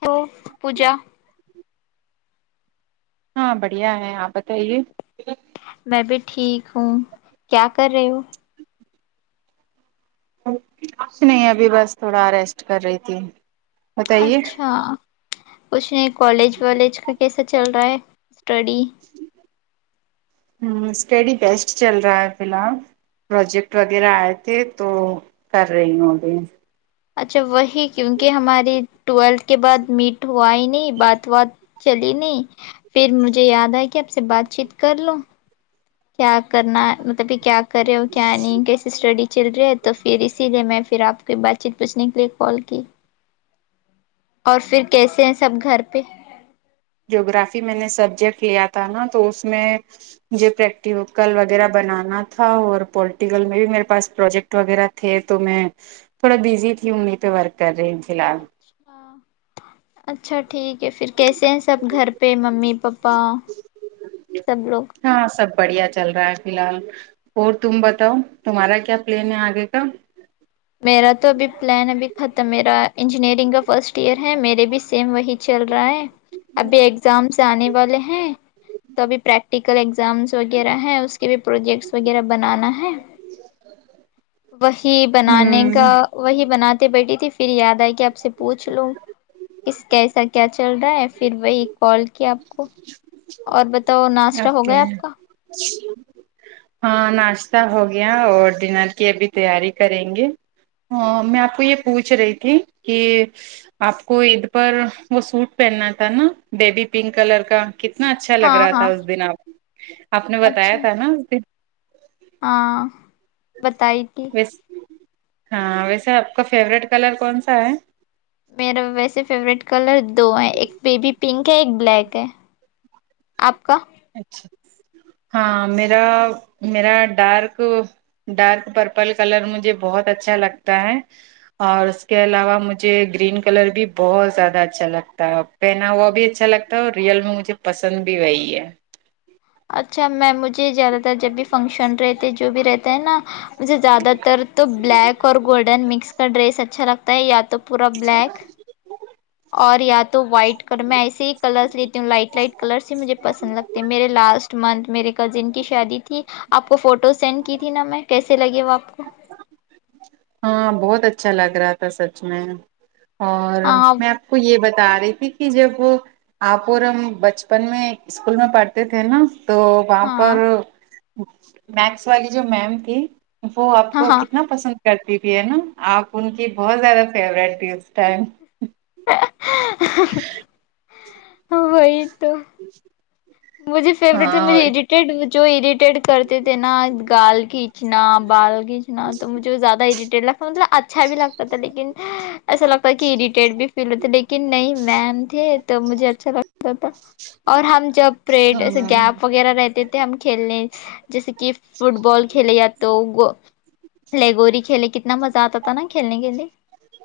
ہو پوجا ہاں بڑھیا ہے آپ بتائیے میں بھی ٹھیک ہوں کیا کر رہے ہو کچھ نہیں ابھی بس تھوڑا ریسٹ کر رہی تھی بتائیے اچھا کچھ نہیں کالج والالج کا کیسا چل رہا ہے ڑی ہ اسٹڈی بیسٹ چل رہا ہے فی الحال پروجیکٹ وغیرہ آئے تھے تو کر رہی ہوں ابھی اچھا وہی کیونکہ ہماری ٹویلتھ کے بعد میٹ ہوا ہی نہیں بات بات چلی نہیں پھر مجھے یاد آئے کہ آپ سے بات چیت کر لو کیا کرنا مطلب کہ کیا کرے او کیا کی اسٹڈی چل رہے ہے تو پھر اسی لیے میں پھر آپ کی بات چیت پوچھنے کے لیے کال کی اور پھر کیسے ہیں سب گھر پہ جگررافی میں نے سبجیکٹ لیا تھا نا تو اس میں مجھے پریکٹیکل وغیرہ بنانا تھا اور پولٹیکل میں بھی میرے پاس پروجیکٹ وغیرہ تھے تو میں تھوڑا بزی تھی ایں پہ ورک کر رہی ہوں فی الحال اچھا اچھا ٹھیک ہے پھر کیسے ہیں سب گھر پہ ممی پپا سب لوگ ہاں سب بڑھیا چل رہا ہے فی الحال اور تم بتاؤ تمہارا کیا پلین ہے آگے کا میرا تو ابھی پلان ابھی ختم میرا انجینئرنگ کا فرسٹ ایئر ہے میرے بھی سیم وہی چل رہا ہے ابھی ایگزامس آنے والے ہیں تو ابھی پریکٹیکل اگزامس وغیرہ ہے اس کے بھی پروجیکٹس وغیرہ بنانا ہے وہی بنانے کا ہوں وہی بنات بیٹھی تھی پھر یاد آئے کہ آپ سے پوچھ لو ک کیسا کیا چل رہا ہے پھر وہی کال کیا آپ کو اور بتاؤ ناس ہو اوکے گیا آپ کا ہاں ناشتہ ہو گیا اور ڈنر کی ابھی تیاری کریں گے ہاں میں آپ کو یہ پوچھ رہی تھی کہ آپ کو عید پر وہ سوٹ پہننا تھا نا بیبی پنک کلر کا کتنا اچھا لگ ہاں رہا ہاں تھا اس دن آپ آپ نے بتایا اچھا تھا نا اس دن ہاں بتائی تھی ویس ہاں ویسے آپ کا فیوریٹ کلر کون سا ہے میرا ویسے فیوروریٹ کلر دو ہیں ایک بیبی پنک ہے ایک بلیک ہے آپ کا اچھا ہاں میرا میرا ڈارک ڈارک پرپل کلر مجھے بہت اچھا لگتا ہے اور اس کے علاوہ مجھے گرین کلر بھی بہت زیادہ اچھا لگتا ہے پہنا ہوا بھی اچھا لگتا ہے اور ریل میں مجھے م پسند بھی وہی ہے اچھا میم مجھے زیادہ تر جب بھی فنکشن رہتے جو بھی رہتا ہے نا مجھے زیادہ تر تو بلیک اور گولڈن مکس کا ڈریس اچھا لگتا ہے یا تو پورا بلیک [inaudible] اور یا تو وائٹ کلر میں ایسے ہی کلرس لیتی ہوں لائٹ لائٹ کلرس ہی مجھے پسند لگتے میرے لاسٹ منتھ میرے کزن کی شادی تھی آپ کو فوٹو سینڈ کی تھی نا میں کیسے لگے وہ آپ کو ہاں بہت اچھا لگ رہا تھا سچ میں اور ہاں میں آپ کو یہ بتا تعریفی کی جب وہ آپ اور ہم بچپن میں اسکول میں پڑھتے تھے نا تو وہاں ہاں پر متس والی جو میم تھی وہ آپ ہاں کو ہاں کتنا پسند کرتی تھی ہے نا آپ ان کی بہت زیادہ فیورٹ تھی اس ٹائم [inaudible] ہ وہئی ک دو مجھے ہاں فیورٹ مجھے اریٹیڈ جو اریٹیڈ کرتے تھے نا گال کھینچنا بال کھینچنا تو مجھے زیادہ اریٹیڈ لگتا مطلب اچھا بھی لگتا تھا لیکن ایسا لگتا کہ اریٹیڈ بھی فیل ہوتے لیکن نہیں مم تھے تو مجھے اچھا لگتا تھا اور ہم جب پریڈے ہاں گیپ وغیرہ رہتے ہم کھیلنے جیسے کہ فٹ بال کھیلے ا تو لیگوری کھیلے کتنا مزہ آتا تھا نا کھیلنے کے لیے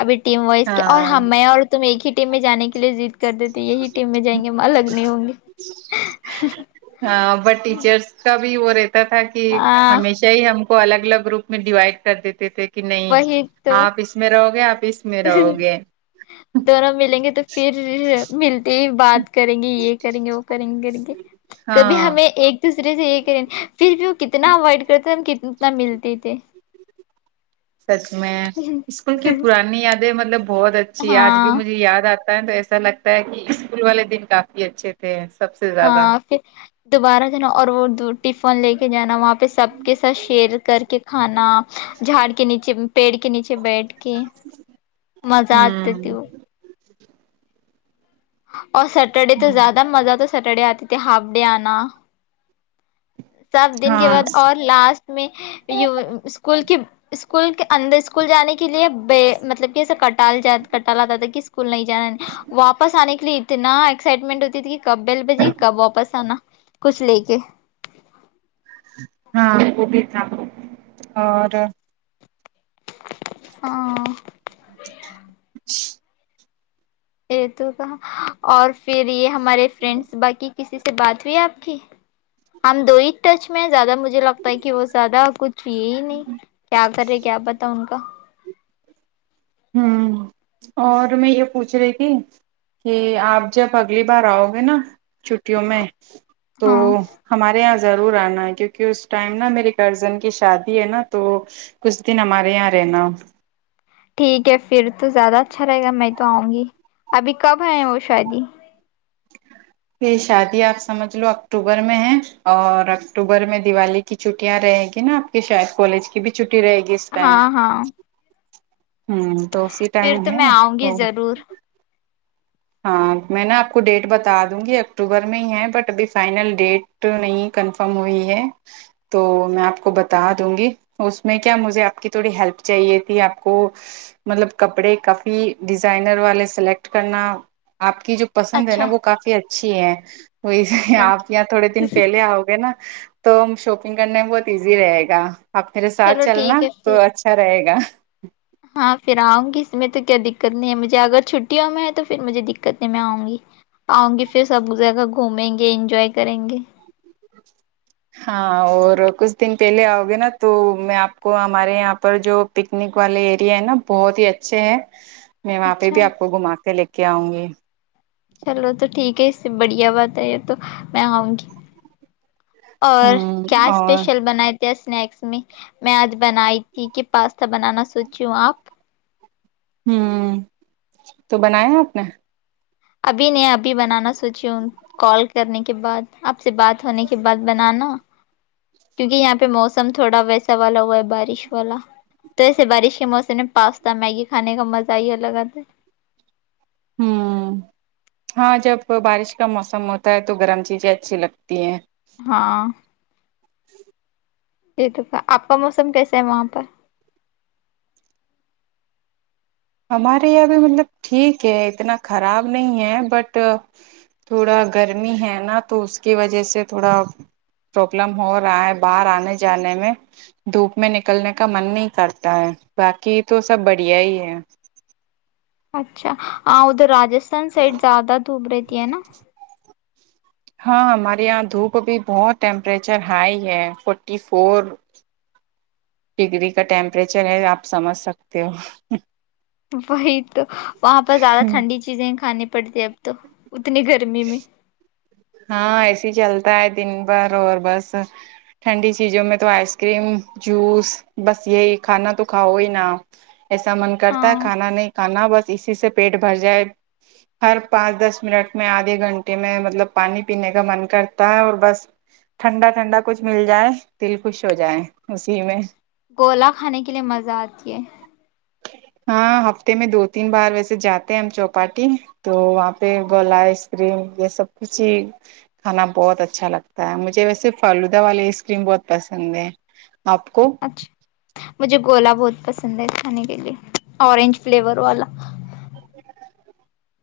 ابھی ٹیم وائز کے اور ہاں ہم میں اور تم ایک ہی ٹیم میں جانے کے لیے ضد کر دیتے یہی ٹیم میں جائیں گے ماں لگ نہیں ہوں گے [inaudible] ہاں ب ٹیچرس کا بھی ہو رہے تھا کہ ہاں ہمیشہ ہی ہم کو الگ الگ روپ میں ڈیوائڈ کر دیتے تھے کہ نہیں وہی تو آپ اس میں رہو گے آپ اس میں رہو گے دونوں ملیں گے تو پھر ملتے ہی بعد کریں گے یہ کریں گے وہ کریں گے کریں گے کبھی ہاں ہمیں ایک دوسرے سے یہ کریں گے پھر بھی وہ کتنا اوائڈ کرتے تھے ہم کتنا ملتے تھے سچ میں اسکول کی پرانی یادیں مطلب بہت اچھی ہے آج بھی ہاں مجھے یاد آتا تو ایسا لگتا ہے کہ اسکول والے دن کافی اچھے تھے سب سے ا زیادہ پھر دوبارہ جو نا اور وہ تو ٹفن لے کے جانا وہاں پ سب کے ساتھ شیئر کر کے کھانا جھاڑ کے نیچے پیڑ کے نیچے بیٹھ کے مزہ آتی ہوں تھی وہ [unintelligible] اور سٹرڈے تو ہوں زیادہ مزہ تو سٹرڈے آتی ا ہاف ڈ آنا سب دن کے ہاں بعد اور لاسٹ میں اسکول کی کوئیک اندر اسکول جانے کے لیے بے مطلب کہ ایسا کٹال ج کٹال آتا تھا کہ اسکول نہیں جانا واپس آنے کے لیے اتنا ایکسائٹمنٹ ہوتی تھی کہ کب بیل بجی کب واپس آنا کچھ لے کے ہاں وہ بھی تھا اور ہاں [unintelligible] یہ تو کہ اور پھر یہ ہمارے فرینڈس باقی کسی سے سے بات ہوئی آپ کی ہم دو ہی ٹچ میں ہیں زیادہ مجھے لگتا ہے کہ وہ زیادہ کچھ یہ ہی نہیں کیا کر رہے کیا پتا ان کا ہوں اور میں یہ پوچھ رہی تھی کہ آپ جب اگلی بار آؤ گے نا چھٹیوں میں تو ہاں ہمارے یہاں ضرور آنا ہے کیونکہ اس ٹائم نا میے کرزن کی شادی ہے نا تو کچھ دن ہمارے یہاں رہنا ٹھیک ہے پھر تو زیادہ اچھا رہے گا میں تو آؤں گی ابھی کب ہے وہ شاادی یہ شادی آپ سمجھ لو اکتوبر میں ہے اور اکتوبر میں دیوالی کی چھٹیاں رہیں گی نا آپ کے شاید کالج کی بھی چھٹی چھٹی رہے گی اس ٹائم ہاں ہاں ہوں تو اسی ٹائم پھر تو ہے میں آؤں تو گی ضرور ہاں میں نا آپ کو ڈیٹ بتا دوں گی اکتوبر میں ہی ہے بٹ ابھی فائنل ڈیٹ نہیں کنفرم ہوئی ہے تو میں آپ کو بتا دوں گی اس میں کیا مجھے آپ کی تھوڑی ہیلپ چاہیے تھی آپ کو مطلب کپڑے کافی ڈیزائنر والے سلیکٹ کرنا آپ کی جو پسند ہے نا اچھا وہ کافی اچھا اچھے وہی اچھا آپ یہاں تھوڑے دن پہلے آؤ گے نا تو شاپنگ کرنے میں بہت ایزی رہے گا اپ میرے ساتھ چلو چلنا ٹھیک ہے پھر تو اچھا رہے گا ہاں پھر آؤں گی اس میں تو کیا دقت نہیں ہے مجھے اگر چھٹیوں میں ہے تو پھر مجھے دقت نہیں میں آؤں گی آؤں گی پھر سب جگہ گھومیں گے انجوائے کریں گے ہاں اور کچھ دن پہلے آؤ گے نا تو میں آپ کو ہمارے یہاں پر جو پکنک والے ایریا ہے نا بہت ہی اچھے ہیں میں وہاں پہ اچھا بھی آپ کو گھما کے لے کے کیا ہوں گے چلو تو ٹھیک ہے اس سے بڑھیا بات ہے یہ تو میں آؤں گی اور ہوں کیا اور اسپیشل بنائے اسنیکس میں میں آج بنائی تھی کہ پاستا بنانا سوچی ہوں آپ ہوں تو بنایا آپ نے ابھی نہیں ابھی بنانا س سوچی کال کرنے کے بعد آپ سے بات ہونے کے بعد بنانا کیونکہ یہاں پہ موسم تھوڑا ویسا والا ہوا ہے بارش والا تو ایسے بارش کے موسم میں پاستا میگی کھانے کا مزہ ہی لگ آتا ہے ہوں ہاں جب بارش کا موسم ہوتا ہے تو گرم چیزیں اچھی لگتی ہیں ہاں یہ تو کا آپ کا موسم کیسے ہے وہاں پر ہمارے یہاں بھی مطلب ٹھیک ہے اتنا خراب نہیں ہے بٹ تھوڑا گرمی ہے نا تو اس کی وجہ سے تھوڑا پرابلم ہو رہا ہے باہر آنے جانے میں دھوپ میں نکلنے کا من نہیں کرتا ہے باقی تو سب بڑھیا ہی ہے اچھا ہاں ادھر راجس سن سٹ زیادہ دھوپ رہتی ہے نا ہاں ہمارے یہاں دھوپ بھی بہت ٹیمپریچر ہائی ہے فورٹی فور ڈگری کا ٹیمپریچر ہے آپ سمجھ سکتے ہو وہی تو وہاں پر زیادہ ٹھنڈی چیزیں ہیں کھانے پہ پڑتی اب تو اتنی گرمی میں ہاں ایسے ہی چلتا ہے دن بھر اور بس ٹھنڈی چیزوں میں تو آئس کریم جوس بس یہی کھانا تو کھاؤ ہی نا ایسا من کرتا ہاں ہے کھانا نہیں کھانا بس اسی سے پیٹ بھر جائے ہر پانچ دس منٹ میں آدھے گھنٹے میں مطلب پانی پینے کا من کرتا ہے اور بس ٹھنڈا ٹھنڈا کچھ مل جائے دل خوش ہو جائے اسی میں گولا کھانے کے لیے مزہ آتی ہے ہاں ہفتے میں دو تین بار ویسے جاتے ہیں ہم چوپاٹی تو آپ پ اچھا گولا آئس کریم یہ سب کچ کھانا بہت اچھا لگتا ہے مجھے ویسے فالودہ والی آئس کریم بہت پسند ہے آپ کو اچھا مجھے گولا بہت پسند ہے کھانے کے لیے اورنج فلیور والا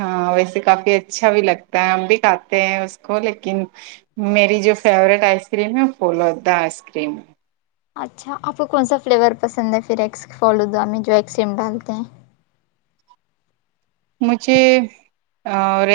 ہاں ویسے کافی اچھا بھی لگتا ہے ہم بھی کھاتے ہیں اس کو لیکن میری جو فیوریٹ آئس کریم ہے فولودا آئس کریم ہے اچھا آپ کو کون سا فلیور پسند ہے پھر ایس فالودعا میں جو ایس کریم ڈالتے ہیں مجھے [inaudible]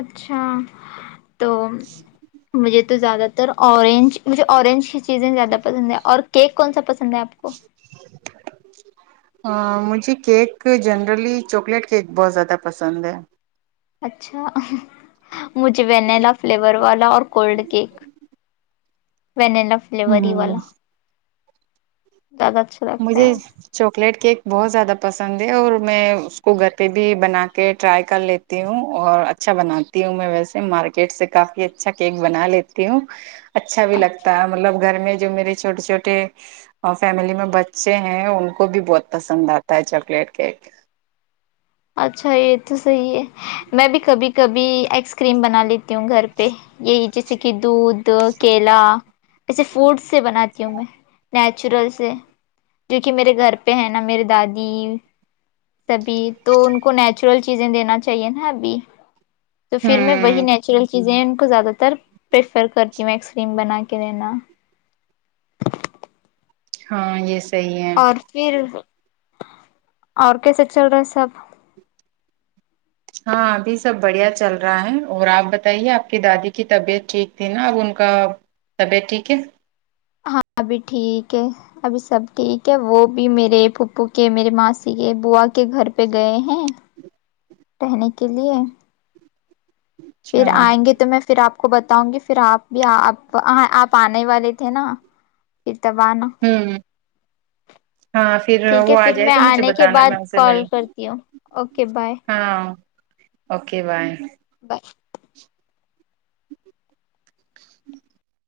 اچھا تو مجھے تو زیادہ ر آرنجے آنج ہی چیزیں زیادہ پسند ہیں اور ک کون سا پس پنجاب کو ہاں مجھے کیک جنرلی چاکلیٹ کیک بہت زیادہ پسند ہے اچھا مجھے وینیلا فلیور والا اور کولڈ کیک وینلا فلیور ہی ہ والا زیادہ اچھا لگتا ہے مجھے وہ چاکلیٹ کیک بہت زیادہ پسند ہے اور میں اس کو گھر پہ بھی بنا کے ٹرائی کر لیتی ہوں اور اچھا بناتی ہوں میں ویسے مارکیٹ سے کافی اچھا کیک بنا لیتی ہوں اچھا بھی لگتا ہے مطلب گھر میں جو میرے چھوٹے چھٹے فیملی میں ب بچے ہیں ان کو بھی بہت پسند آتا ہے چاکلیٹ کیک اچھا یہ تو صحیح ہے میں بھی کبھی کبھی آئس کریم بنا لی ت تی ہوں گھر پہ یہی جیسے کہ دودھ تو کیلا ایسے فوڈ سے بناتی ہوں میں نیچورل سے جو کہ میرے گھر پہ ہے نا میرری دادی سبھی تو ان کو نیچ نیچرل چیزیں دینا چاہیے نا ابھی تو پھر میں وہی ہوں نیچرل چیزیں ان کو زیادہ تر پریفر کرتی ہوں آئس کریم بنا کے دینا ہاں یس اور پھر اور کیسے چل رہا ہے سب ہاں ابھی سب بڑھیا چل رہا ہے اور آپ بتائیے آپ کی دادی کی طبیعت ٹھیک تھی نا اب ان کا طبیعت ٹھیک ہے ہاں ابھی ٹھیک ہے ابھی سب ٹھیک ہے وہ بھی میرے پھپو کے میرے ماسی کے بووا کے گھر پہ گئے ہیں رہنے کے لیے پھر اچھا آئیں گے تو میں پھر آپ آ کو بتاؤں گی پھر آپ بھی آپ آپ آنے والے تھے نا پھر تب آنا ھمم ہاں پھر ٹھیک ہے وہ آ پھر جائے میں تو مجھے آنے کے بتانا بعد میں ان سے مل کال کرتی ہوں اوکے بائے ہاں اوکے بائے بائے ج